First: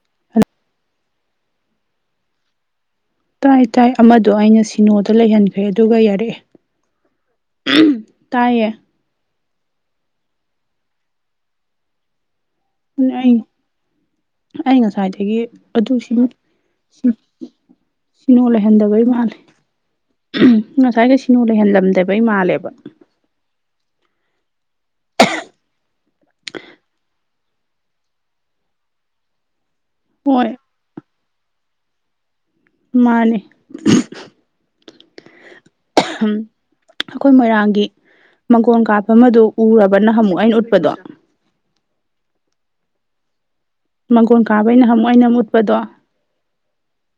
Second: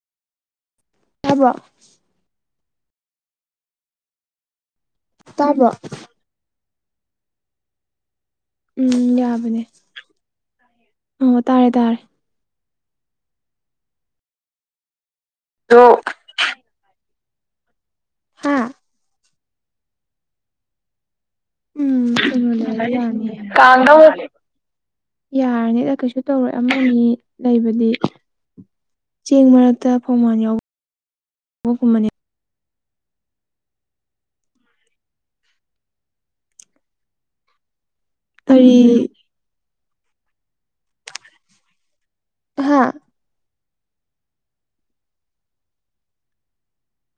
[unintelligible] ꯇꯥꯕ꯭ꯔꯣ ꯇꯥꯏ ꯇꯥꯏ ꯑꯃꯗꯣ ꯑꯩꯅ ꯁꯤꯅꯣꯗ ꯂꯩꯍꯟꯈ꯭ꯔꯦ ꯇꯥꯕ꯭ꯔꯣ ꯑꯗꯨꯒ ꯌꯥꯔꯛꯑꯦ ꯎꯝ ꯇꯥꯏꯌꯦ ꯎꯝ ꯌꯥꯕꯅꯦ ꯑꯣ ꯇꯥꯔꯦ ꯇꯥꯔꯦ ꯑꯗꯨꯅꯦ ꯑꯩ ꯑꯩ ꯉꯁꯥꯏꯗꯒꯤ ꯑꯗꯨ ꯁꯤꯝ ꯁꯤ ꯁꯤꯅꯣ ꯍꯥ ꯂꯩꯍꯟꯗꯕꯩ ꯃꯥꯜꯂꯦ ꯉꯁꯥꯏꯒꯩ ꯁꯤ ꯅꯣ ꯎꯝ ꯂꯩꯍꯜꯂꯝꯗꯕꯩ ꯀꯩꯅꯣ ꯃꯥꯜꯂꯦꯕ [unintelligible] ꯌꯥꯔꯅꯤꯗ ꯀꯩꯁꯨ ꯇꯧꯔꯣꯏ ꯑꯃꯅꯤ ꯂꯩꯕꯗꯤ ꯆꯦꯡ ꯃꯔꯛꯇ ꯐꯧꯃꯟ ꯍꯣꯏ ꯌꯥꯎ ꯕꯒꯨꯝꯕꯅꯦ ꯃꯥꯅꯦ ꯑꯈꯣꯏ ꯃꯣꯏꯔꯥꯡꯒꯤ ꯀꯔꯤ ꯃꯥꯡꯒꯣꯟ ꯀꯥꯞꯕ ꯑꯃꯗꯨ ꯎꯔꯕ ꯅꯍꯥꯟꯃꯨꯛ ꯑꯩꯅ ꯎꯠꯄꯗꯣ ꯍꯥꯥ ꯃꯪꯒꯣꯟ ꯀꯥꯕꯩ ꯅꯍꯥꯛꯃꯨꯛ ꯑꯩꯅ ꯑꯃ ꯎꯠꯄꯗꯣ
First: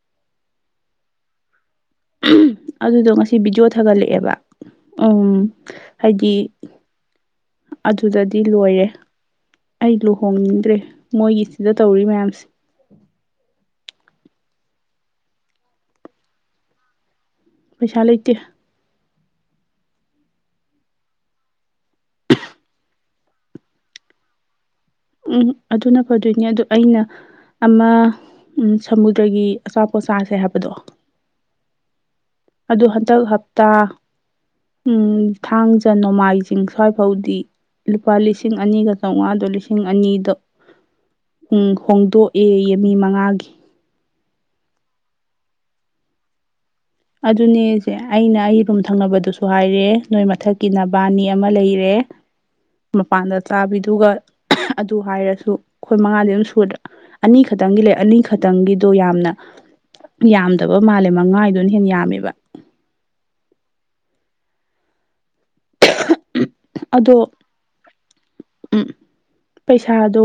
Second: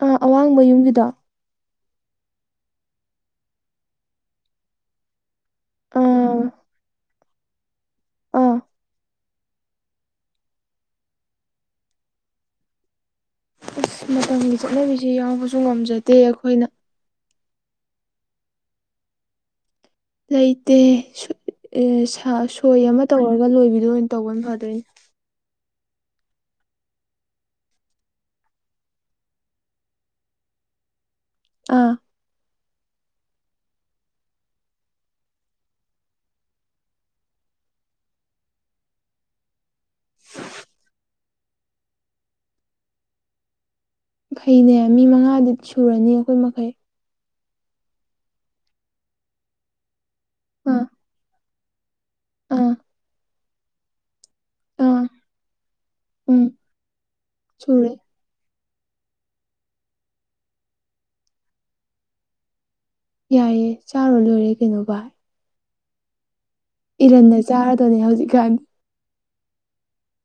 ꯑꯥ ꯑꯋꯥꯡꯕ ꯌꯨꯝꯒꯤꯗꯣ ꯑꯗꯨꯗꯣ ꯉꯁꯤ ꯚꯤꯗꯤꯑꯣ ꯊꯥꯒꯠꯂꯛꯑꯦꯕ ꯎꯝ ꯍꯥꯏꯗꯤ ꯑꯥ ꯑꯗꯨꯗꯗꯤ ꯑꯥ ꯂꯣꯏꯔꯦ ꯑꯩ ꯂꯨꯍꯣꯡꯅꯤꯡꯗ꯭ꯔꯦ ꯃꯣꯏꯒꯤꯁꯤꯗ ꯇꯧꯔꯤ ꯃꯌꯥꯝꯁꯦ ꯑꯁ ꯃꯇꯝꯒꯤ ꯆꯠꯅꯕꯤꯁꯦ ꯌꯥꯎꯕꯁꯨ ꯉꯝꯖꯗꯦ ꯑꯩꯈꯣꯏꯅ ꯄꯩꯁꯥ ꯂꯩꯇꯦ ꯂꯩꯇꯦ ꯁꯨꯠ ꯑꯦ ꯁꯥ ꯁꯣꯏ ꯑꯃ ꯇꯧꯔꯒ ꯂꯣꯏꯕꯤꯗꯣ ꯑꯣꯏꯅ ꯇꯧꯕꯅ ꯐꯗꯣꯏꯅꯦ ꯎꯝ ꯑꯗꯨꯅ ꯐꯗꯣꯏꯅꯦ ꯑꯗꯨ ꯑꯩꯅ ꯑꯃ ꯎꯝ ꯁꯃꯨꯗ꯭ꯔꯒꯤ ꯑꯆꯥꯄꯣꯠ ꯆꯥꯁꯦ ꯍꯥꯏꯕꯗꯣ ꯑꯥ ꯑꯗꯨ ꯍꯟꯇꯛ ꯍꯞꯇꯥ ꯎꯝ ꯊꯥꯡꯖ ꯅꯣꯡꯃꯥꯏꯖꯤꯡ ꯁ꯭ꯋꯥꯏꯐꯥꯎꯗꯤ ꯂꯨꯄꯥ ꯂꯤꯁꯤꯡ ꯑꯅꯤꯒ ꯆꯧꯉꯥꯗꯣ ꯂꯤꯁꯤꯡ ꯑꯅꯤꯗ ꯎꯝ ꯍꯣꯡꯗꯣꯛꯑꯦꯌꯦ ꯃꯤ ꯃꯉꯥꯒꯤ ꯐꯩꯅꯦ ꯃꯤ ꯃꯉꯥꯗꯤ ꯁꯨꯔꯅꯤ ꯑꯩꯈꯣꯏ ꯃꯈꯩ ꯑꯗꯨꯅꯦꯁꯦ ꯑꯩꯅ ꯑꯩ ꯔꯨꯝ ꯊꯪꯅꯕꯗꯨꯁꯨ ꯍꯥꯏꯔꯦ ꯅꯣꯏ ꯃꯊꯛꯀꯤ ꯑꯥ ꯅꯕꯥꯅꯤ ꯑꯃ ꯂꯩꯔꯦ ꯑꯥ ꯃꯄꯥꯟꯗ ꯆꯥꯕꯤꯗꯨꯒ ꯑꯗꯨ ꯑꯥ ꯍꯥꯏꯔꯁꯨ ꯑꯩꯈꯣꯏ ꯃꯉꯥꯗꯤ ꯑꯗꯨꯝ ꯎꯝ ꯁꯨꯗ꯭ꯔꯥ ꯑꯅꯤ ꯈꯛꯇꯪꯒꯤ ꯁꯨꯔꯦ ꯂꯩ ꯑꯅꯤꯈꯛ ꯈꯇꯪꯒꯤꯗꯣ ꯌꯥꯝꯅ ꯌꯥꯝꯗꯕ ꯃꯥꯜꯂꯦ ꯃꯉꯥꯥꯏꯗꯨꯅ ꯍꯦꯟꯅ ꯌꯥꯝꯃꯦꯕ ꯌꯥꯏꯌꯦ ꯆꯥꯔꯨ ꯂꯣꯏꯔꯦ ꯀꯩꯅꯣ ꯚꯥꯏ ꯑꯗꯣ ꯏꯔꯟꯅ ꯆꯥꯔꯗꯣꯏꯅꯦ ꯍꯧꯖꯤꯛꯀꯥꯟ ꯎꯝ ꯄꯩꯁꯥꯗꯣ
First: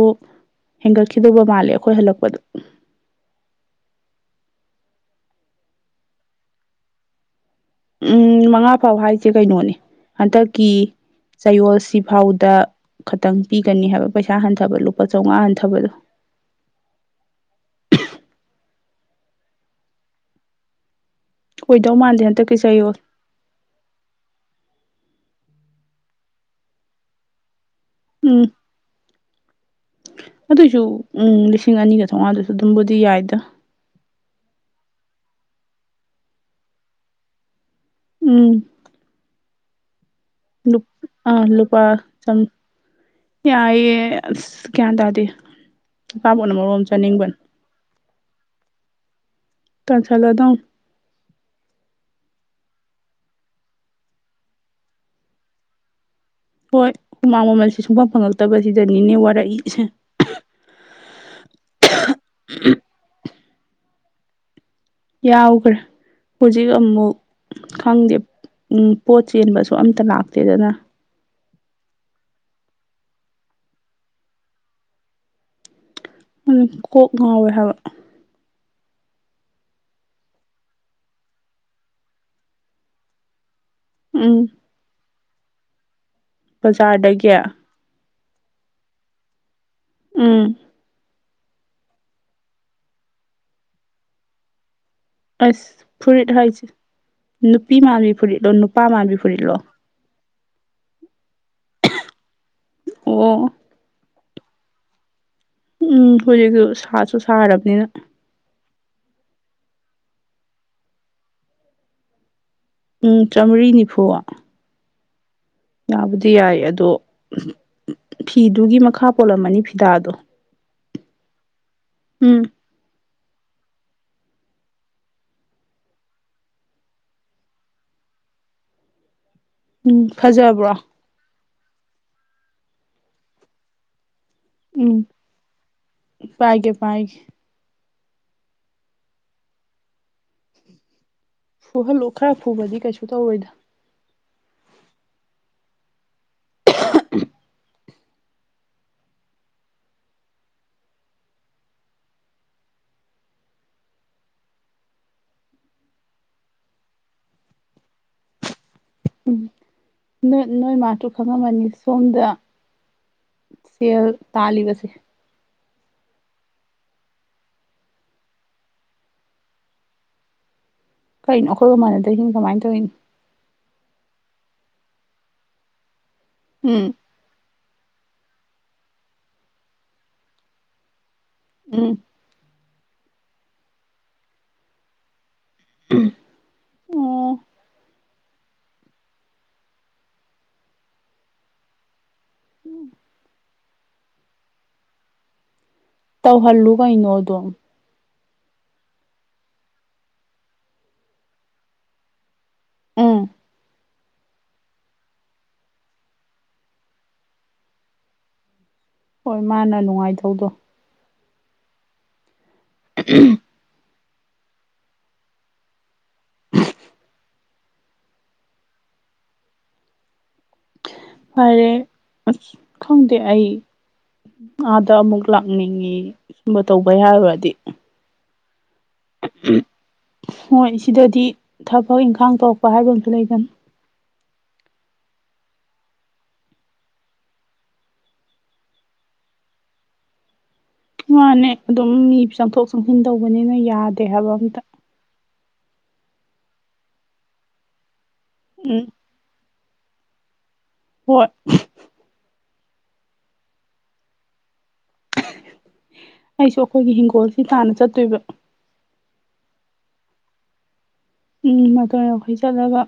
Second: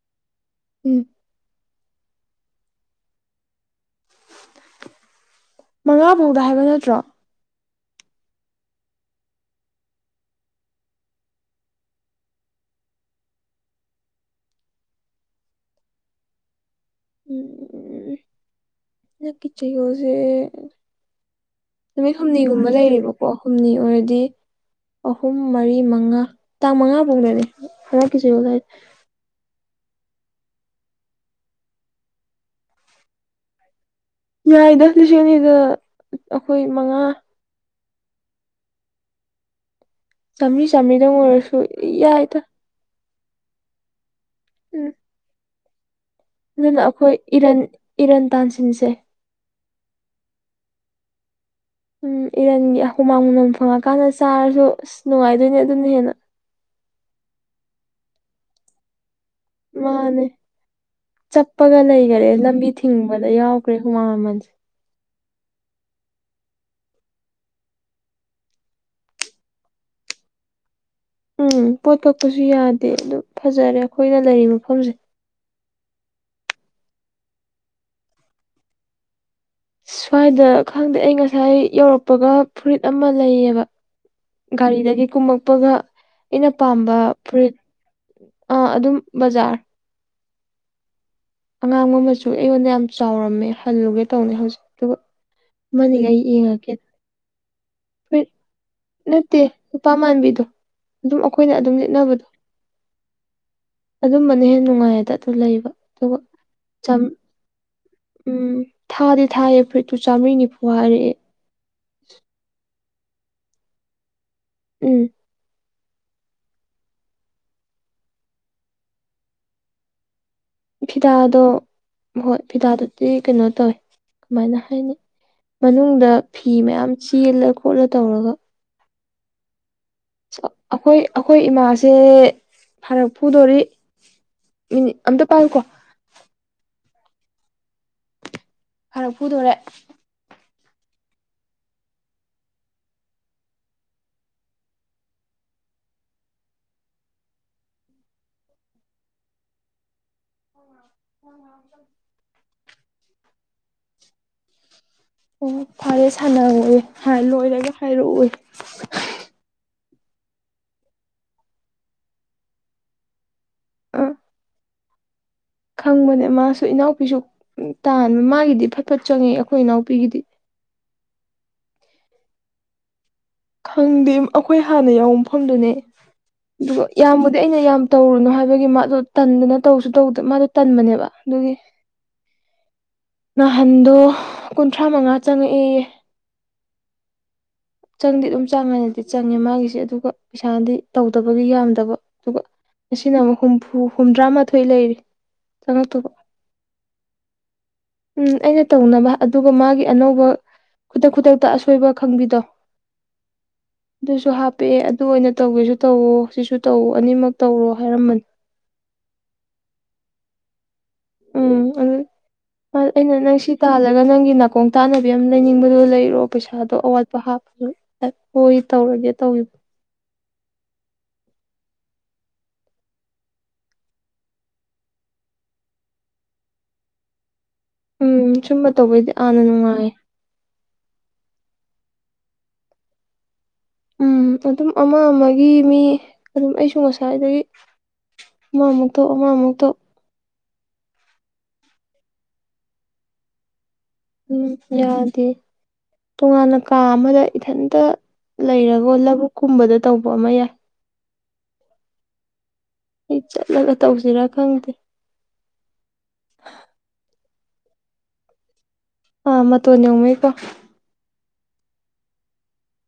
ꯎꯝ ꯍꯦꯟꯒꯠꯈꯤꯗꯧꯕ ꯃꯥꯜꯂꯦ ꯑꯩꯈꯣꯏ ꯍꯜꯂꯛꯄꯗ ꯃꯉꯥ ꯐꯥꯎꯗ ꯍꯥꯏꯕ ꯅꯠꯇ꯭ꯔꯣ ꯎꯝ ꯃꯉꯥ ꯐꯥꯎ ꯍꯥꯏꯁꯦ ꯀꯩꯅꯣꯅꯦ ꯍꯟꯇꯛꯀꯤ ꯆꯌꯣꯜꯁꯤꯐꯥꯎꯗ ꯈꯇꯪ ꯄꯤꯒꯅꯤ ꯍꯥꯏꯕ ꯄꯩꯁꯥ ꯍꯟꯊꯕ ꯂꯨꯄꯥ ꯆꯧꯉꯥ ꯍꯟꯊꯕꯗꯣ ꯎꯝ ꯍꯟꯗꯛꯀꯤ ꯆꯌꯣꯜꯁꯦ ꯑꯣꯏꯗꯧ ꯅꯨꯃꯤꯠ ꯃꯥꯟꯗꯦ ꯍꯟꯗꯛꯀꯤ ꯍꯨꯝꯅꯤꯒꯨꯝꯕ ꯆꯌꯣꯜ ꯂꯩꯔꯤꯕꯣ ꯄ ꯍꯨꯝꯅꯤ ꯑꯣꯏꯔꯗꯤ ꯑꯍꯨꯝ ꯃꯔꯤ ꯃꯉꯥ ꯇꯥꯡ ꯃꯉꯥꯕꯧꯗꯅꯤ ꯍꯟꯗꯛꯀꯤ ꯆꯌꯣꯜ ꯎꯝ [unintelligible] ꯑꯗꯨꯏꯁꯨ ꯎꯝ ꯂꯤꯁꯤꯡ ꯑꯅꯤꯒ ꯆꯧꯉꯥꯗꯨꯁꯨ ꯑꯗꯨꯝꯕꯨꯗꯤ ꯌꯥꯏꯗ ꯌꯥꯏꯗ ꯂꯤꯁꯤꯡ ꯑꯅꯤꯗ ꯑꯩꯈꯣꯏ ꯃꯉꯥ ꯎꯝ ꯆꯥꯝꯃꯔꯤ ꯂꯨꯞ ꯆꯥꯝꯃꯔꯤꯗꯪ ꯑꯥ ꯑꯣꯏꯔꯁꯨ ꯂꯨꯄꯥ ꯌꯥꯏꯗ ꯆꯪ ꯌꯥꯏꯌꯦ ꯑꯁ ꯎꯝ ꯒ꯭ꯌꯥꯟ ꯇꯥꯗꯦ ꯑꯆꯥꯄꯣꯠꯅ ꯃꯔꯣꯝ ꯑꯗꯨꯅ ꯑꯃ ꯑꯩꯈꯣꯏ ꯆꯥꯅꯤꯡꯕꯅ ꯏꯔꯟ ꯏꯔꯟ ꯇꯥꯟꯁꯤꯟꯁꯦ ꯇꯥꯟꯁꯤꯟꯂꯥꯗꯧꯅꯤ ꯎꯝ ꯏꯔꯟꯒꯤ ꯍꯨꯃꯥꯡ ꯃꯃꯜ ꯐꯪꯉꯛꯀꯥꯟꯗ ꯆꯥꯔꯁꯨ ꯑꯁ ꯅꯨꯡꯉꯥꯏꯗꯣꯏꯅꯦ ꯑꯗꯨꯅ ꯍꯦꯟꯅ ꯍꯣꯏ ꯍꯨꯃꯥꯡ ꯃꯃꯜꯁꯦ ꯁꯨꯡꯐꯪ ꯐꯪꯉꯛꯇꯕꯁꯤꯗꯅꯤꯅꯦ ꯋꯥꯔꯛꯏ ꯃꯥꯅꯦ ꯆꯞꯄꯒ ꯂꯩꯒꯔꯦ ꯂꯝꯕꯤ ꯊꯤꯡꯕꯗ ꯌꯥꯎꯈ꯭ꯔꯦ ꯍꯨꯃꯥꯡ ꯃꯃꯜꯁꯦ ꯌꯥꯎꯒ꯭ꯔꯦ ꯍꯧꯖꯤꯛ ꯑꯃꯨꯛ ꯈꯪꯗꯦ ꯎꯝ ꯄꯣꯠ ꯆꯦꯟꯕꯁꯨ ꯑꯝꯇ ꯂꯥꯛꯇꯦꯗꯅꯥ ꯎꯝ ꯄꯣꯠ ꯀꯛꯄꯁꯨ ꯌꯥꯗꯦ ꯑꯗꯨ ꯐꯖꯔꯦ ꯑꯩꯈꯣꯏꯅ ꯂꯩꯔꯤ ꯃꯐꯝꯁꯦ ꯎꯝ ꯀꯣꯛ ꯉꯥꯎꯋꯦ ꯍꯥꯏꯕ ꯁ꯭ꯋꯥꯏꯗ ꯈꯪꯗꯦ ꯑꯩ ꯉꯁꯥꯏ ꯌꯧꯔꯛꯄꯒ ꯐꯨꯔꯤꯠ ꯑꯃ ꯂꯩꯌꯦꯕ ꯎꯝ ꯒꯥꯔꯤꯗꯒꯤ ꯀꯨꯝꯃꯛꯄꯒ ꯑꯩꯅ ꯄꯥꯝꯕ ꯕꯖꯥꯔꯗꯒꯤ ꯐꯨꯔꯤꯠ꯫ ꯑꯥ ꯑꯗꯨꯝ ꯕꯖꯥꯔ꯫ ꯎꯝ ꯑꯉꯥꯡꯕ ꯃꯆꯨ ꯑꯩꯉꯣꯟꯗ ꯌꯥꯝ ꯆꯥꯎꯔꯝꯃꯦ ꯍꯜꯂꯨꯒꯦ ꯇꯧꯅꯤ ꯍꯧꯖꯤꯛ ꯑꯗꯨꯒ ꯑꯁ ꯑꯃꯅꯤꯈꯩ ꯐꯨꯔꯤꯠ ꯍꯥꯏꯁꯦ ꯌꯦꯡꯉꯛꯀꯦ ꯅꯨꯄꯤ ꯃꯥꯥꯟꯕꯤ ꯐꯨꯔꯤꯠꯂꯣ ꯅꯨꯄꯥ ꯃꯥꯟꯕꯤ ꯐꯨꯔꯤꯠꯂꯣ꯫ ꯄꯥ ꯃꯥꯟꯕꯤꯗꯣ ꯑꯗꯨꯝ ꯑꯩꯈꯣꯏꯅ ꯑꯗꯨꯝ ꯂꯤꯠꯅꯕꯗꯣ꯫ ꯑꯣ꯫ ꯑꯗꯨꯝꯕꯅ ꯍꯦꯟꯅ ꯅꯨꯡꯉꯥꯏꯌꯦꯗ ꯑꯗꯨ ꯂꯩꯕ꯫ ꯑꯗꯨꯒ ꯍꯧꯖꯤꯛꯁꯨ ꯁꯥꯁꯨ ꯁꯥꯔꯕꯅꯤꯅ꯫ ꯊꯥꯗꯤ ꯊꯥꯌꯦ ꯐꯨꯔꯤꯠꯇꯨ ꯆꯥꯝꯃ꯭ꯔꯤꯅꯤꯐꯨ ꯍꯥꯏꯔꯛꯑꯦ꯫ ꯆꯥꯝꯃ꯭ꯔꯤ ꯅꯤꯐꯨ꯫ ꯎꯝ ꯌꯥꯕꯨꯗꯤ ꯌꯥꯏ ꯑꯗꯣ ꯐꯤꯗꯨꯒꯤ ꯃꯈꯥ ꯄꯣꯜꯂꯝꯃꯅꯤ ꯐꯤꯇꯥꯗꯣ꯫ ꯐꯤꯗꯥꯗꯣ ꯍꯣꯏ ꯎꯝ ꯐꯤꯗꯥꯗꯨꯗꯤ ꯀꯩꯅꯣ ꯇꯧꯋꯤ ꯀꯃꯥꯏꯅ ꯍꯥꯏꯅꯤ꯫ ꯃꯅꯨꯡꯗ ꯐꯤ ꯃꯌꯥꯝ ꯆꯦꯜꯂ ꯈꯣꯠꯂ ꯇꯧꯔꯒ꯫ ꯎꯝ ꯆ ꯐꯖꯕ꯭ꯔꯣ ꯑꯈꯣꯏ ꯑꯈꯣꯏ ꯏꯃꯥꯁꯦ ꯐꯔꯛ ꯐꯨꯗꯣꯔꯤ꯫ ꯃꯤꯅꯤꯠ ꯑꯝꯇ ꯄꯥꯏꯌꯨꯀꯣ꯫ ꯄꯥꯏꯒꯦ-ꯄꯥꯏꯒꯦ꯫ ꯐꯔꯛ ꯐꯨꯗꯣꯔꯦ꯫ ꯐꯨꯍꯜꯂꯨ ꯈꯔꯥ ꯐꯨꯕꯗꯤ ꯀꯩꯁꯨ ꯇꯧꯔꯣꯏꯗ꯫ [unintelligible] ꯑꯣ ꯐꯔꯦ ꯁꯥꯟꯅꯔꯣꯋꯦ ꯍꯥꯏ ꯂꯣꯏꯔꯒ ꯍꯥꯏꯔꯛꯑꯣꯌꯦ꯫ ꯎꯝ ꯅꯣꯏ ꯅꯣꯏ ꯃꯥꯁꯨ ꯈꯪꯉꯝꯃꯅꯤ ꯁꯣꯝꯗ ꯁꯦꯜ ꯑꯥ ꯇꯥꯜꯂꯤꯕꯁꯦ꯫ ꯈꯪꯕꯅꯦ ꯃꯥꯁꯨ ꯏꯅꯥꯎꯄꯤꯁꯨ ꯇꯥꯟꯕ ꯃꯥꯒꯤꯗꯤ ꯐꯠ ꯐꯠ ꯆꯪꯉꯛꯑꯦ ꯑꯩꯈꯣꯏ ꯏꯅꯥꯎꯄꯤꯒꯤꯗꯤ꯫ ꯀꯩꯅꯣ ꯑꯩꯈꯣꯏꯒ ꯃꯥꯟꯅꯗꯩꯁꯤꯅ ꯀꯃꯥꯏꯅ ꯇꯧꯋꯤꯅꯣ꯫ ꯈꯪꯗꯦ ꯑꯈꯣꯏ ꯍꯥꯟꯅ ꯌꯥꯎꯕ ꯃꯐꯝꯗꯨꯅꯦ ꯑꯗꯨꯒ ꯎꯝ ꯌꯥꯝꯕꯨꯗꯤ ꯑꯩꯅ ꯌꯥꯝ ꯇꯧꯔꯨꯅꯨ ꯍꯥꯏꯕꯒꯤ ꯃꯥꯗꯣ ꯇꯟꯗꯅ ꯇꯧꯁꯨ ꯇꯧꯗꯦ ꯃꯥꯗꯣ ꯇꯟꯕꯅꯦꯕ ꯑꯗꯨꯒꯤ꯫ ꯎꯝ ꯅꯍꯥꯟꯗꯣ ꯀꯨꯟꯊ꯭ꯔꯥ ꯃꯉꯥ ꯆꯪꯉꯛꯑꯦꯌꯦ꯫ ꯑꯣ꯫ ꯆꯪꯗꯤ ꯑꯗꯨꯝ ꯆꯥꯡ ꯅꯥꯏꯅꯗꯤ ꯆꯪꯉꯦ ꯃꯥꯒꯤꯁꯦ ꯑꯗꯨꯒ ꯄꯩꯁꯥꯗꯤ ꯇꯧꯗꯕꯒꯤ ꯌꯥꯝꯗꯕ꯫ ꯑꯗꯨꯒ ꯉꯁꯤꯅ ꯑꯃꯨꯛ ꯍꯨꯝꯐꯨ ꯍꯨꯝꯗ꯭ꯔꯥꯃꯥꯊꯣꯏ ꯂꯩꯔꯤ ꯆꯪꯉꯛꯇꯨꯕ꯫ ꯇꯧꯍꯜꯂꯨ ꯀꯩꯅꯣꯗꯣ꯫ ꯎꯝ ꯑꯩꯅ ꯇꯧꯅꯕ ꯑꯗꯨꯒ ꯃꯥꯒꯤ ꯑꯅꯧꯕ ꯈꯨꯗꯛ ꯈꯨꯗꯛꯇ ꯑꯁꯣꯏꯕ ꯈꯪꯕꯤꯗꯣ꯫ ꯎꯝ ꯑꯗꯨꯁꯨ ꯍꯥꯞꯄꯛꯑꯦ ꯑꯗꯨ ꯑꯣꯏꯅ ꯇꯧꯒꯦꯁꯨ ꯇꯧꯋꯣ ꯁꯤꯁꯨ ꯇꯧ ꯑꯅꯤꯃꯛ ꯇꯧꯔꯣ ꯍꯥꯏꯔꯝꯕꯅꯦ꯫ ꯍꯣꯏ ꯃꯥꯅ ꯅꯨꯡꯉꯥꯏꯗꯧꯗꯣ꯫ ꯎꯝ ꯑꯗꯨ ꯑꯥ ꯑꯩꯅ ꯅꯪꯁꯤ ꯇꯥꯜꯂꯒ ꯅꯪꯒꯤ ꯅꯥꯀꯣꯡ ꯇꯥꯅꯕꯤ ꯑꯃ ꯂꯩꯅꯤꯡꯕꯗꯣ ꯂꯩꯔꯣ ꯄꯩꯁꯥꯗꯣ ꯑꯋꯥꯠꯄ ꯍꯥꯞꯄꯣ꯫ ꯍꯣꯏ ꯇꯧꯔꯒꯦ ꯇꯧꯒꯤ꯫ ꯐꯔꯦ ꯑꯁ ꯈꯪꯗꯦ ꯑꯩ꯫ ꯑꯥꯗ ꯑꯃꯨꯛ ꯂꯥꯛꯅꯤꯡꯉꯦ ꯁꯨꯝꯕ ꯇꯧꯕꯩ ꯍꯥꯏꯔꯨꯔꯗꯤ꯫ ꯎꯝ ꯁꯨꯝꯕ ꯇꯧꯕꯩꯗꯤ ꯑꯥꯅ ꯅꯨꯡꯉꯥꯏꯌꯦ꯫ ꯍꯣꯏ ꯁꯤꯗꯗꯤ ꯊꯕꯛ ꯏꯪꯈꯥꯡ ꯇꯧꯔꯛꯄ ꯍꯥꯏꯕ ꯑꯃꯁꯨ ꯂꯩꯗꯅ꯫ ꯎꯝ ꯑꯗꯨꯝ ꯑꯃ ꯑꯃꯒꯤ ꯃꯤ ꯑꯗꯨꯝ ꯑꯩꯁꯨ ꯉꯁꯥꯏꯗꯒꯤ ꯑꯃ ꯑꯃꯨꯛ ꯇꯧ ꯑꯃ ꯑꯃꯨꯛ ꯇꯧ ꯃꯥꯅꯦ ꯑꯗꯨꯝ ꯃꯤ ꯆꯪꯊꯣꯛ ꯆꯪꯁꯤꯟ ꯇꯧꯕꯅꯤꯅ ꯌꯥꯗ ꯎꯝ ꯌꯥꯗꯦ ꯇꯣꯉꯥꯟꯅ ꯀꯥ ꯑꯃꯗ ꯏꯊꯟꯇ ꯎꯝ ꯂꯩꯔꯒ ꯂꯕꯨꯛ ꯀꯨꯝꯕꯗ ꯇꯧꯕ ꯑꯃ ꯌꯥꯏ ꯍꯣꯏ [unintelligible] ꯑꯩ ꯆꯠꯂꯒ ꯇꯧꯁꯤꯔꯥ ꯈꯪꯗꯦ ꯑꯩꯁꯨ ꯑꯈꯣꯏꯒꯤ ꯍꯤꯡꯒꯣꯜꯁꯤ ꯇꯥꯟꯅ ꯆꯠꯇꯣꯏꯕ ꯑꯥ ꯃꯇꯣꯌꯧꯅꯩꯀꯣ ꯎꯝ ꯃꯇꯣꯟ ꯌꯧꯈꯩ ꯆꯠꯂꯒ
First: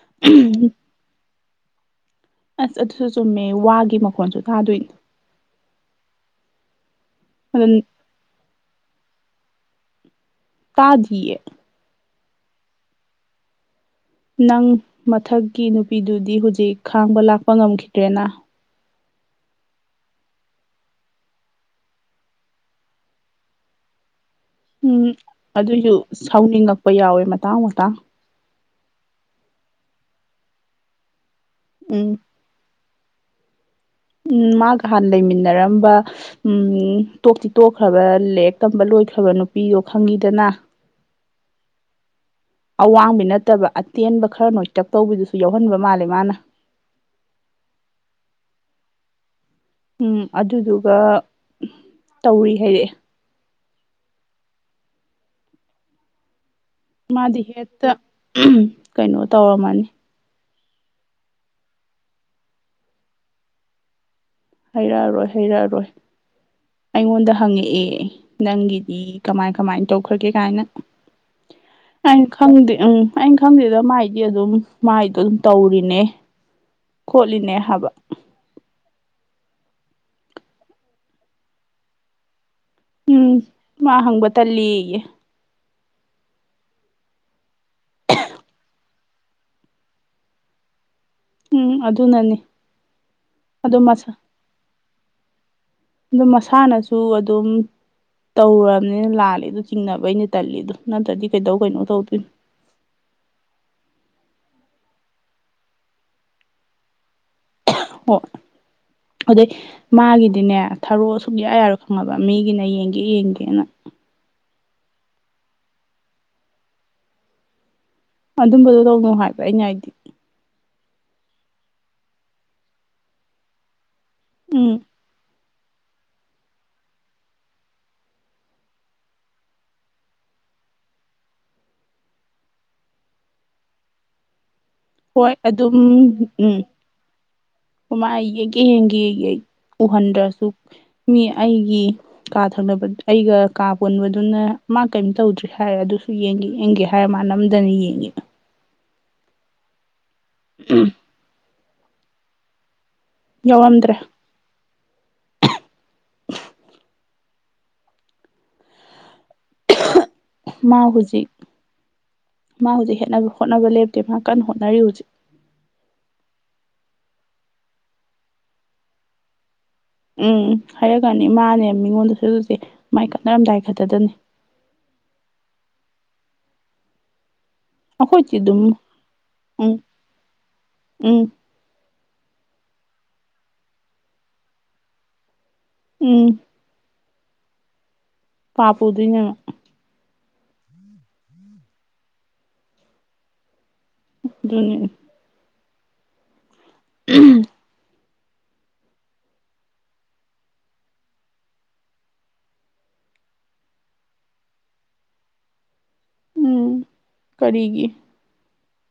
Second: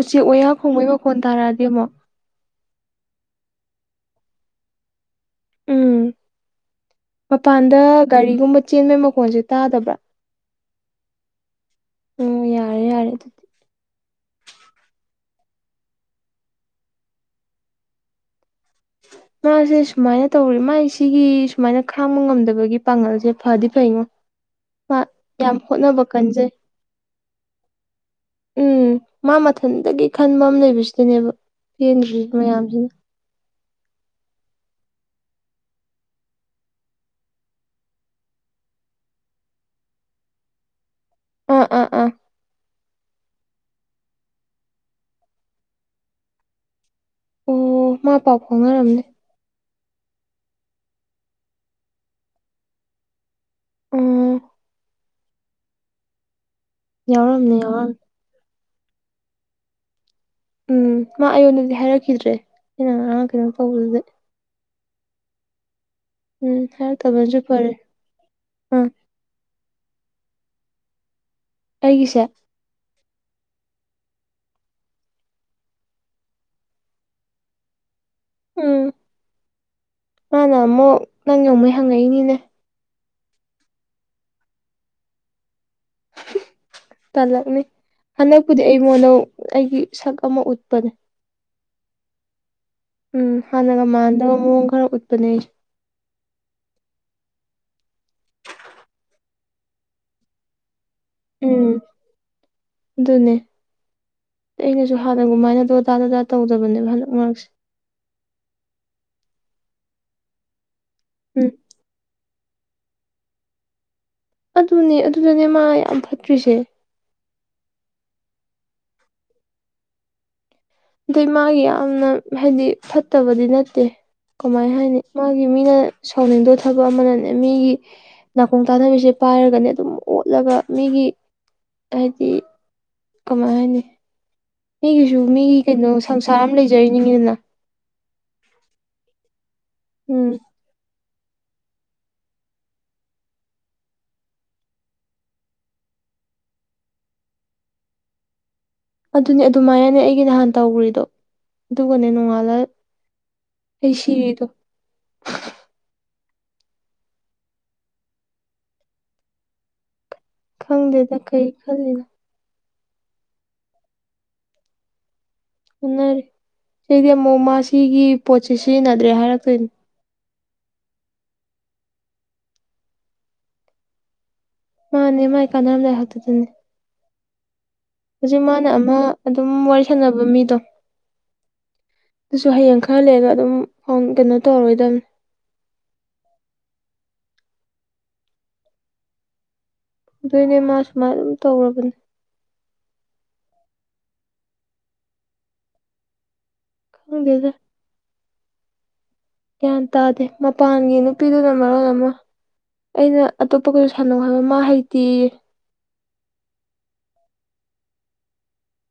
ꯎꯆꯦꯛ ꯑꯣꯌꯥ ꯈꯣꯡꯕꯩ ꯃꯈꯣꯟ ꯇꯥꯔꯛꯑꯗꯤ ꯑꯃꯨꯛ ꯑꯁ ꯑꯗꯨꯁꯨ ꯆꯨꯝꯃꯦ ꯋꯥꯒꯤ ꯃꯈꯣꯟꯁꯨ ꯊꯥꯗꯣꯏꯅꯦ ꯎꯝ ꯑꯗꯨꯝ ꯃꯄꯥꯟꯗ ꯒꯥꯔꯤꯒꯨꯝꯕ ꯆꯦꯟꯕꯒꯤ ꯃꯈꯣꯟꯁꯦ ꯇꯥꯗꯕ꯭ꯔꯥ ꯇꯥꯗꯤꯌꯦ ꯎꯝ ꯌꯥꯔꯦ ꯌꯥꯔꯦ ꯑꯗꯨꯗꯤ ꯅꯪ ꯃꯊꯛꯀꯤ ꯅꯨꯄꯤꯗꯨꯗꯤ ꯍꯨꯖꯤꯛ ꯈꯥꯡꯕ ꯂꯥꯛꯄ ꯉꯝꯈꯤꯗ꯭ꯔꯦꯅ ꯃꯥꯁꯦ ꯁꯨꯃꯥꯏꯅ ꯇꯧꯔꯦ ꯃꯥꯥꯏ ꯁꯤꯒꯤ ꯁꯨꯃꯥꯏꯅ ꯈꯥꯡꯕ ꯉꯝꯗꯕꯒꯤ ꯄꯥꯡꯒꯜꯁꯦ ꯐꯗꯤ ꯐꯩꯉꯣ ꯃꯥ ꯎꯝ ꯌꯥꯝ ꯑꯗꯨꯏꯁꯨ ꯍꯣꯠꯅꯕ ꯀꯟꯖꯩ ꯁꯥꯎꯅꯤꯡꯉꯛꯄ ꯌꯥꯎꯋꯦ ꯃꯇꯥꯡ ꯃꯇꯥꯡ ꯎꯝ ꯃꯥ ꯃꯊꯟꯗꯒꯤ ꯈꯟꯕ ꯑꯃ ꯂꯩꯕꯁꯤꯗꯅꯦꯕ ꯎꯝ ꯄꯦꯟꯗ꯭ꯔꯤ ꯃꯌꯥꯝꯁꯤꯅ ꯎꯝ ꯃꯥꯒ ꯍꯥꯟꯅ ꯂꯩꯃꯤꯟꯅꯔꯝꯕ ꯎꯝ ꯇꯣꯛꯇꯤ ꯇꯣꯛꯈ꯭ꯔꯕ ꯂꯦꯛ ꯇꯝꯕ ꯂꯣꯏꯈ꯭ꯔꯕ ꯅꯨꯄꯤꯗꯣ ꯈꯪꯉꯤꯗꯅ ꯑꯥ ꯑꯥ ꯑꯥ ꯑꯋꯥꯡꯕꯤ ꯅꯠꯇꯕ ꯇꯦꯟꯕ ꯈꯔ ꯅꯣꯏꯇꯛ ꯇꯧꯕꯤꯗꯨꯁꯨ ꯌꯥꯎꯍꯟꯕ ꯃꯥꯜꯂꯦ ꯃꯥꯅ ꯑꯣ ꯃꯥ ꯄꯥꯎ ꯐꯥꯎꯅꯔꯝꯅꯤ ꯎꯝ ꯑꯗꯨꯗꯨꯒ ꯇꯧꯔꯤ ꯍꯥꯏꯔꯛꯑꯦ ꯑꯣ ꯃꯥꯗꯤ ꯌꯥꯎꯔꯝꯅꯦ ꯍꯦꯛꯇ ꯌꯥꯎꯔꯝꯅꯦ ꯀꯩꯅꯣ ꯇꯧꯔꯝꯃꯅꯤ ꯎꯝ ꯃꯥ ꯑꯩꯉꯣꯟꯗꯗꯤ ꯍꯥꯏꯔꯛꯈꯤꯗ꯭ꯔꯦ ꯑꯩꯅ ꯉꯔꯥꯡ ꯀꯩꯅꯣꯝ ꯇꯧꯕꯗꯨꯗꯩ ꯍꯩꯔꯛꯑꯔꯣꯏ ꯍꯩꯔꯛꯑꯔꯣꯏ ꯎꯝ ꯑꯩꯉꯣꯟꯗ ꯍꯥꯏꯔꯛꯇꯕꯅꯁꯨ ꯐꯔꯦ ꯍꯪꯉꯛꯑꯦ ꯑꯥ ꯅꯪꯒꯤꯗꯤ ꯀꯃꯥꯏ ꯀꯃꯥꯏ ꯇꯧꯈ꯭ꯔꯒꯦ ꯀꯥꯏꯅ ꯑꯩꯒꯤꯁꯦ ꯑꯩꯅ ꯈꯪꯗꯦ ꯎꯝ ꯑꯩꯅ ꯈꯪꯗꯦꯗ ꯃꯥꯏꯗꯤ ꯑꯗꯨꯝ ꯃꯥꯏꯗꯣ ꯑꯗꯨꯝ ꯇꯧꯔꯤꯅꯦ ꯈꯣꯠꯂꯤꯅꯦ ꯍꯥꯏꯕ ꯎꯝ ꯃꯥꯅ ꯑꯃꯨꯛ ꯅꯪ ꯌꯣꯡꯃꯩ ꯍꯪꯉꯛꯏꯅꯤꯅꯦ ꯎꯝ ꯃꯥ ꯍꯪꯕ ꯇꯜꯂꯦꯌꯦ ꯇꯜꯂꯛꯅꯤ ꯍꯟꯗꯛꯄꯨꯗꯤ ꯑꯩ ꯃꯣꯏꯗꯣ ꯑꯩꯒꯤ ꯁꯛ ꯑꯃ ꯎꯠꯄꯅꯦ ꯎꯝ ꯑꯗꯨꯅꯅꯤ ꯎꯝ ꯑꯗꯨꯝ ꯍꯥꯟꯅꯒ ꯃꯁꯥ ꯃꯥꯟꯗꯕ ꯃꯑꯣꯡ ꯈꯔ ꯎꯠꯄꯅꯦ ꯑꯩ ꯑꯗꯨ ꯃꯁꯥꯅꯁꯨ ꯑꯗꯨꯝ ꯇꯧꯔꯕꯅꯤꯅ ꯂꯥꯂꯦꯗꯨ ꯆꯤꯡꯅꯕꯩꯅꯤ ꯇꯜꯂꯤꯗꯨ ꯅꯠꯇ꯭ꯔꯗꯤ ꯀꯩꯗꯧ ꯎꯝ ꯀꯩꯅꯣ ꯇꯧꯗꯣꯏꯅꯣ ꯑꯗꯨꯅꯦ ꯑꯩꯅꯁꯨ ꯍꯥꯟꯅꯒꯨꯝꯃꯥꯏꯅ ꯗꯣꯗꯥ ꯗꯣꯗꯥ ꯇꯧꯗꯕꯅꯦꯕ ꯍꯟꯗꯛ ꯃꯔꯛꯁꯦ ꯍꯣ ꯑꯗꯩ ꯃꯥꯒꯤꯗꯤꯅꯦ ꯊꯔꯣ ꯎꯝ ꯁꯨꯨꯛꯌꯥ ꯌꯥꯔꯣꯢ ꯈꯪꯉꯕ ꯃꯤꯒꯤꯅ ꯌꯦꯡꯒꯦ ꯌꯦꯡꯒꯦꯅ ꯑꯗꯨꯅꯦ ꯑꯗꯨꯗꯅꯦ ꯃꯥ ꯌꯥꯝ ꯐꯠꯇ꯭ꯔꯤꯁꯦ ꯑꯗꯨꯝꯕꯗꯣ ꯇꯧꯅꯨ ꯍꯥꯏꯕ ꯑꯩꯩꯅ ꯍꯥꯢꯗꯤ ꯑꯗꯩ ꯃꯥꯒꯤ ꯌꯥꯝꯅ ꯍꯥꯏꯗꯤ ꯐꯠꯇꯕꯗꯤ ꯅꯠꯇꯦ ꯀꯃꯥꯏ ꯎꯝ ꯍꯥꯏꯅꯤ ꯃꯥꯒꯤ ꯃꯤꯅ ꯁꯥꯎꯅꯤꯡꯗꯣ ꯊꯕꯛ ꯑꯃꯅꯅꯦ ꯃꯤꯒꯤ ꯅꯥꯀꯣꯡ ꯇꯥꯅꯕꯤꯁꯦ ꯄꯥꯏꯔꯒꯅꯦ ꯑꯗꯨꯝ ꯑꯣꯠꯂꯒ ꯃꯤꯒꯤ ꯍꯥꯏꯗꯤ ꯀꯃꯥꯏ ꯍꯥꯏꯅꯤ ꯃꯤꯒꯤꯁꯨ ꯍꯣꯏ ꯃꯤꯒꯤ ꯑꯗꯨꯝ ꯀꯩꯅꯣ ꯁꯪꯁꯥꯔ ꯑꯃ ꯂꯩꯖꯔꯤꯅꯤꯡꯉꯤꯗꯅ ꯃꯥꯏ ꯌꯦꯡꯒꯦ ꯌꯦꯡꯒꯦꯌꯦ ꯎꯝ ꯎꯍꯟꯗ꯭ꯔꯁꯨ ꯃꯤ ꯑꯩꯒꯤ ꯀꯥ ꯊꯪꯅꯕ ꯑꯩꯒ ꯀꯥ ꯄꯨꯟꯕꯗꯨꯅ ꯃꯥ ꯀꯩꯝ ꯇꯧꯗ꯭ꯔꯤ ꯍꯥꯏ ꯑꯗꯨꯁꯨ ꯌꯦꯡꯒꯦ ꯌꯦꯡꯒꯦ ꯍꯥꯏꯔ ꯃꯥꯟꯅ ꯅꯝꯗꯅ ꯌꯦꯡꯉꯤꯕ ꯑꯗꯨꯅꯦ ꯑꯗꯨꯃꯥꯏꯅꯅꯦ ꯑꯩꯒꯤ ꯅꯍꯥꯟ ꯇꯧꯒ꯭ꯔꯤꯗꯣ ꯑꯗꯨꯒꯅꯦ ꯅꯣꯡꯉꯥꯜꯂ ꯑꯩ ꯌꯥꯎꯔꯝꯗ꯭ꯔꯦ ꯁꯤꯔꯤꯗꯨ ꯃꯥ ꯈꯪꯗꯦꯗ ꯍꯨꯖꯤꯛ ꯀꯩ ꯈꯜꯂꯤꯅꯣ ꯃꯥ ꯍꯨꯖꯤꯛ ꯍꯦꯠꯅꯕ ꯍꯣꯠꯅꯕ ꯂꯦꯞꯇꯦ ꯃꯥ ꯀꯟꯅ ꯍꯣꯠꯅꯔꯤ ꯍꯨꯖꯤꯛ ꯍꯣꯠꯅꯔꯤ ꯑꯗꯩꯗꯤ ꯑꯃꯨꯛ ꯃꯥ ꯁꯤꯒꯤ ꯄꯣꯠꯁꯤ ꯁꯤꯖꯤꯟꯅꯗ꯭ꯔꯦ ꯍꯥꯏꯔꯛꯇꯣꯏꯅꯤ ꯎꯝ ꯍꯥꯏꯔꯛꯀꯅꯤ ꯃꯥꯅꯦ ꯃꯤꯉꯣꯟꯗꯁꯨ ꯑꯗꯨꯁꯦ ꯃꯥꯏ ꯈꯠꯅꯔꯝꯗꯥꯏ ꯈꯛꯇꯗꯅꯤ ꯃꯥꯅꯦ ꯃꯥꯏ ꯀꯥꯟꯅꯔꯝꯗꯥꯏ ꯈꯛꯇꯗꯅꯦ ꯑꯩꯈꯣꯏꯗꯤ ꯍꯧꯖꯤꯛ ꯑꯗꯨꯝ ꯃꯥꯅ ꯑꯃ ꯑꯗꯨꯝ ꯎꯝ ꯋꯥꯔꯤ ꯁꯥꯟꯅꯕ ꯃꯤꯗꯣ ꯎꯝ ꯑꯗꯨꯁꯨ ꯍꯌꯦꯡ ꯈꯔ ꯂꯩꯔꯒ ꯑꯗꯨꯝ ꯍꯣꯡ ꯀꯩꯅꯣ ꯇꯧꯔꯣꯏꯗꯝꯅꯤ ꯎꯝ ꯄꯥꯞ ꯄꯨꯗꯣꯢꯅꯦ ꯃꯥ ꯄꯨꯗꯨꯏꯅꯦ ꯃꯥ ꯁꯨꯃꯥꯏꯅ ꯑꯗꯨꯝ ꯇꯧꯔꯕꯅꯦ ꯑꯗꯨꯅꯤ ꯈꯪꯗꯦꯗ ꯒ꯭ꯌꯥꯟ ꯇꯥꯗꯦ ꯃꯄꯥꯟꯒꯤ ꯅꯨꯄꯤꯗꯨꯅ ꯃꯔꯣꯜ ꯑꯃ ꯑꯩꯅ ꯑꯇꯣꯞꯄ ꯒꯁꯨ ꯁꯥꯟꯅꯧ ꯍꯥꯏꯕ ꯃꯥ ꯍꯩꯇꯦꯌꯦ ꯎꯝ ꯀꯔꯤꯒꯤ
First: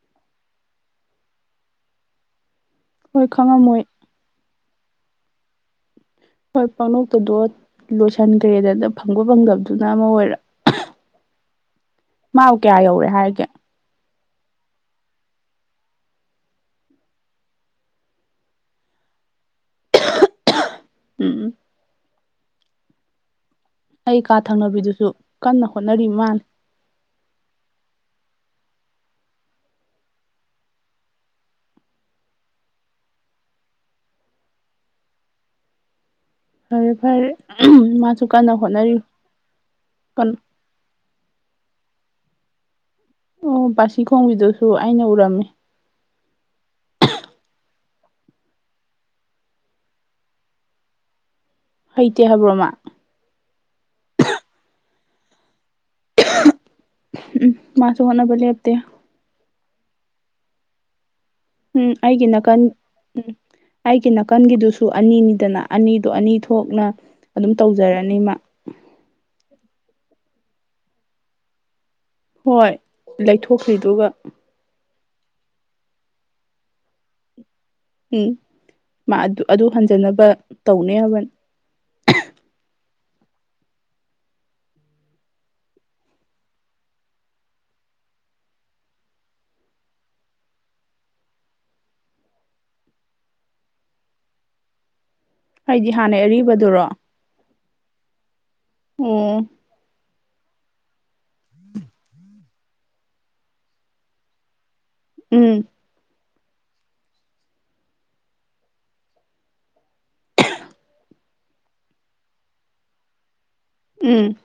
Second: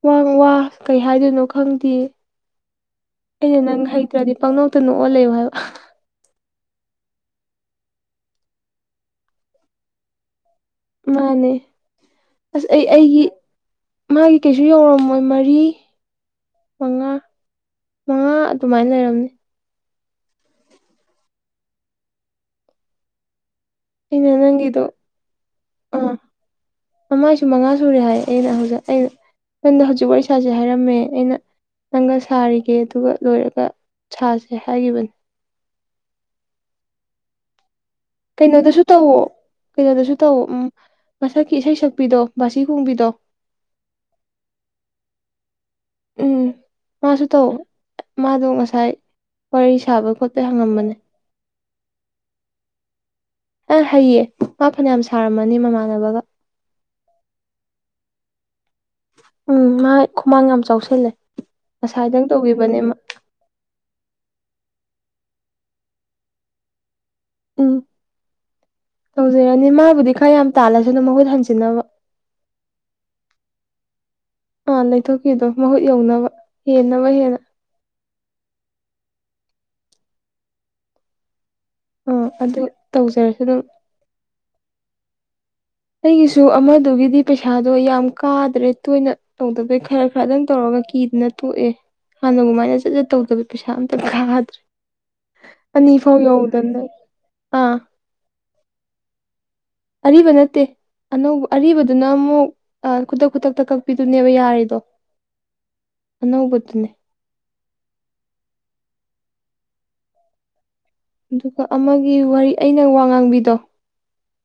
ꯋꯥ ꯋꯥ ꯀꯩ ꯍꯥꯏꯗꯣꯏꯅꯣ ꯈꯪꯗꯦꯌꯦ ꯍꯣꯏ ꯑꯩꯅ ꯈꯪꯉꯝꯃꯣꯏ ꯅꯪ ꯍꯩꯠ ꯍꯩꯇ꯭ꯔꯗꯤ ꯄꯥꯡꯅꯣꯛꯇ ꯅꯣꯛꯑ ꯂꯩꯌꯨ ꯍꯥꯏꯕ ꯍꯣꯏ ꯄꯡꯅꯣꯛꯇ ꯅꯣꯛꯑ ꯗꯣ ꯂꯣꯏꯁꯤꯟꯒ꯭ꯔꯦꯗꯅ ꯐꯪꯕ ꯐꯪꯗꯕꯗꯨꯅ ꯑꯃ ꯑꯣꯏꯔ ꯃꯥꯅꯦ ꯃꯥꯕꯨ ꯑꯁ ꯀꯌꯥ ꯑꯩ ꯌꯧꯔꯦ ꯑꯩꯒꯤ ꯍꯥꯏꯔꯒꯦ ꯃꯥꯒꯤ ꯀꯩꯁꯨ ꯌꯧꯔꯝꯃꯣꯏ ꯃꯔꯤ ꯃꯉꯥ ꯃꯉꯥ ꯑꯗꯨꯃꯥꯏꯟꯅ ꯂꯩꯔꯝꯅꯤ ꯎꯝ ꯎꯝ ꯑꯩ ꯑꯩꯅ ꯀꯥ ꯅꯪꯒꯤꯗꯣ ꯊꯪꯅꯕꯤꯗꯨꯁꯨ ꯀꯟꯅ ꯍꯣꯠꯅꯔꯤꯕꯥ ꯃꯥꯟꯅꯤ ꯃꯥꯏꯁꯨ ꯃꯉꯥ ꯁꯨꯔꯦ ꯍꯥꯏꯌꯦ ꯑꯩꯅ ꯍꯧꯖꯤꯛ ꯑꯩꯅ ꯅꯪꯗꯣ ꯍꯧꯖꯤꯛ ꯋꯥꯔꯤ ꯁꯥꯁꯦ ꯍꯥꯏꯔꯝꯃꯦ ꯑꯩꯅ ꯅꯪꯒꯥ ꯁꯥꯔꯤꯒꯦ ꯑꯗꯨꯒ ꯂꯣꯏꯔꯒ ꯁꯥꯁꯦ ꯍꯥꯏꯒꯤꯕꯅꯤ ꯐꯔꯦ ꯐꯔꯦ ꯎꯝ ꯃꯥꯁꯨ ꯀꯟꯅ ꯀꯩꯅꯣꯗꯁꯨ ꯍꯣꯠꯅꯔꯤ ꯇꯧꯑꯣ ꯀꯩꯅꯣꯗꯁꯨ ꯀꯩꯅꯣ ꯇꯧꯑꯣ ꯎꯝ ꯃꯊꯛꯀꯤ ꯏꯁꯩ ꯁꯛꯄꯤꯗꯣ ꯕꯥꯁꯤ ꯈꯣꯡꯕꯤꯗꯣ ꯑꯣ ꯕꯥꯁꯤ ꯈꯣꯡꯕꯤꯗꯨꯁꯨ ꯑꯩꯅꯥ ꯎꯔꯝꯃꯤ ꯎꯝ ꯃꯥꯁꯨ ꯇꯧ ꯃꯥꯗꯣ ꯉꯁꯥꯏ ꯋꯥꯔꯤ ꯁꯥꯕ ꯈꯣꯠꯄꯩ ꯍꯪꯉꯝꯕꯅꯦ ꯍꯩꯇꯦ ꯍꯥꯏꯕ꯭ꯔꯣ ꯃꯥ ꯑ ꯍꯩꯌꯦ ꯃꯥ ꯐꯅꯌꯥꯝ ꯁꯥꯔꯝꯃꯅꯤ ꯃꯃꯥꯟꯅꯕꯒ ꯎꯝ ꯃꯥꯁꯨ ꯍꯣꯠꯅꯕ ꯂꯦꯞꯇꯦ ꯎꯝ ꯃꯥ ꯈꯨꯃꯥꯡ ꯌꯥꯝ ꯆꯥꯎꯁꯤꯜꯂꯦ ꯎꯝ ꯑꯩꯒꯤ ꯅꯥꯀꯟ ꯎꯝ ꯑꯩꯒꯤ ꯅꯥꯀꯟꯒꯤꯗꯨꯁꯨ ꯑꯅꯤꯅꯤꯗꯅ ꯑꯅꯤꯗꯨꯣ ꯑꯅꯤ ꯊꯣꯛꯅ ꯑꯗꯨꯝ ꯎꯝ ꯇꯧꯖꯔꯅꯤ ꯃꯥ ꯇꯧꯖꯔꯅꯤ ꯃꯥꯕꯨꯗꯤ ꯈꯔ ꯌꯥꯝ ꯇꯥꯜꯂꯁꯨꯅꯨ ꯃꯍꯨꯠ ꯍꯟꯖꯤꯟꯅꯕ ꯍꯣꯏ ꯂꯩꯊꯣꯛꯈ꯭ꯔꯤꯗꯨꯒꯥ ꯑꯥ ꯂꯩꯊꯣꯛꯈꯤꯕꯗꯣ ꯃꯍꯨꯠ ꯌꯧꯅꯕ ꯍꯦꯟꯅꯕ ꯍꯦꯟꯅ ꯎꯝ ꯃꯥ ꯑꯗꯨ ꯑꯗꯨ ꯍꯟꯖꯅꯕ ꯇꯧꯅꯤ ꯍꯥꯏꯕꯅꯤ ꯑꯥ ꯑꯗꯨ ꯇꯧꯖꯔꯁꯅꯨ ꯑꯩꯒꯤꯁꯨ ꯑꯃꯗꯨꯒꯤꯗꯤ ꯄꯩꯁꯥꯗꯣ ꯌꯥꯝ ꯀꯥꯗ꯭ꯔꯦ ꯇꯣꯏꯅ ꯇꯧꯗꯕꯩ ꯈꯔ ꯈꯔꯗꯪ ꯇꯧꯔꯒ ꯀꯤꯗꯅ ꯇꯣꯛꯑꯦ ꯍꯥꯟꯅꯒꯨꯝꯃꯥꯏꯅ ꯆꯠ ꯆꯠ ꯇꯧꯗꯕꯩ ꯄꯩꯁꯥ ꯑꯝꯇ ꯀꯥꯗ꯭ꯔꯦ ꯍꯥꯏꯗꯤ ꯑꯅꯤ ꯐꯥꯎ ꯍꯥꯟꯅꯩ ꯌꯧꯗꯅ ꯑꯔꯤꯕꯗꯨꯔꯣ ꯑꯣ ꯑ ꯑꯦ ꯑꯔꯤꯕ ꯅꯠꯇꯦ ꯑꯅꯧꯕ ꯑꯔꯤꯕꯗꯨꯅ ꯑꯃꯨꯛ ꯑꯥ ꯈꯨꯗꯛ ꯈꯨꯗꯛꯇ ꯀꯛꯄꯤꯗꯨꯅꯦꯕ ꯌꯥꯔꯤꯗꯣ ꯎꯝ ꯑꯅꯧꯕꯗꯨꯅꯦ ꯑꯗꯨꯒ ꯑꯃꯒꯤ ꯋꯥꯔꯤ ꯑꯩꯅ ꯋꯥ ꯉꯥꯡꯕꯤꯗꯣ ꯎꯝ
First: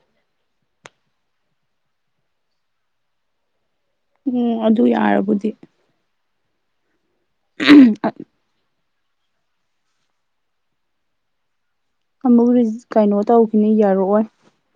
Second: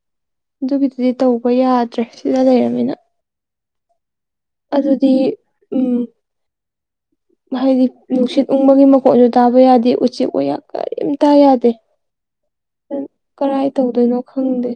ꯑꯗꯨꯒꯤꯗꯨꯗꯤ ꯇꯧꯕ ꯌꯥꯗ꯭ꯔꯦ ꯁꯤꯗ ꯂꯩꯔꯃꯤꯅ ꯎꯝ ꯑꯗꯨ ꯑꯗꯨꯗꯤ ꯌꯥꯔꯕꯨꯗꯤ ꯎꯝ ꯍꯥꯏꯗꯤ ꯅꯨꯡꯁꯤꯠ ꯎꯪꯕꯒꯤ ꯃꯈ ꯣꯂꯁꯨ ꯇꯥꯕ ꯌꯥꯗꯦ ꯎꯆꯦꯛ ꯋꯥ ꯀꯔꯤꯝꯇ ꯇꯥꯕ ꯌꯥꯗꯦ ꯑꯃꯨꯛ ꯀꯩꯅꯣ ꯀꯔꯥꯏ ꯇꯧꯈꯤꯅꯤ ꯇꯧꯗꯣꯏꯅꯣ ꯌꯥꯔꯛꯑꯣꯏ ꯈꯪꯗꯦ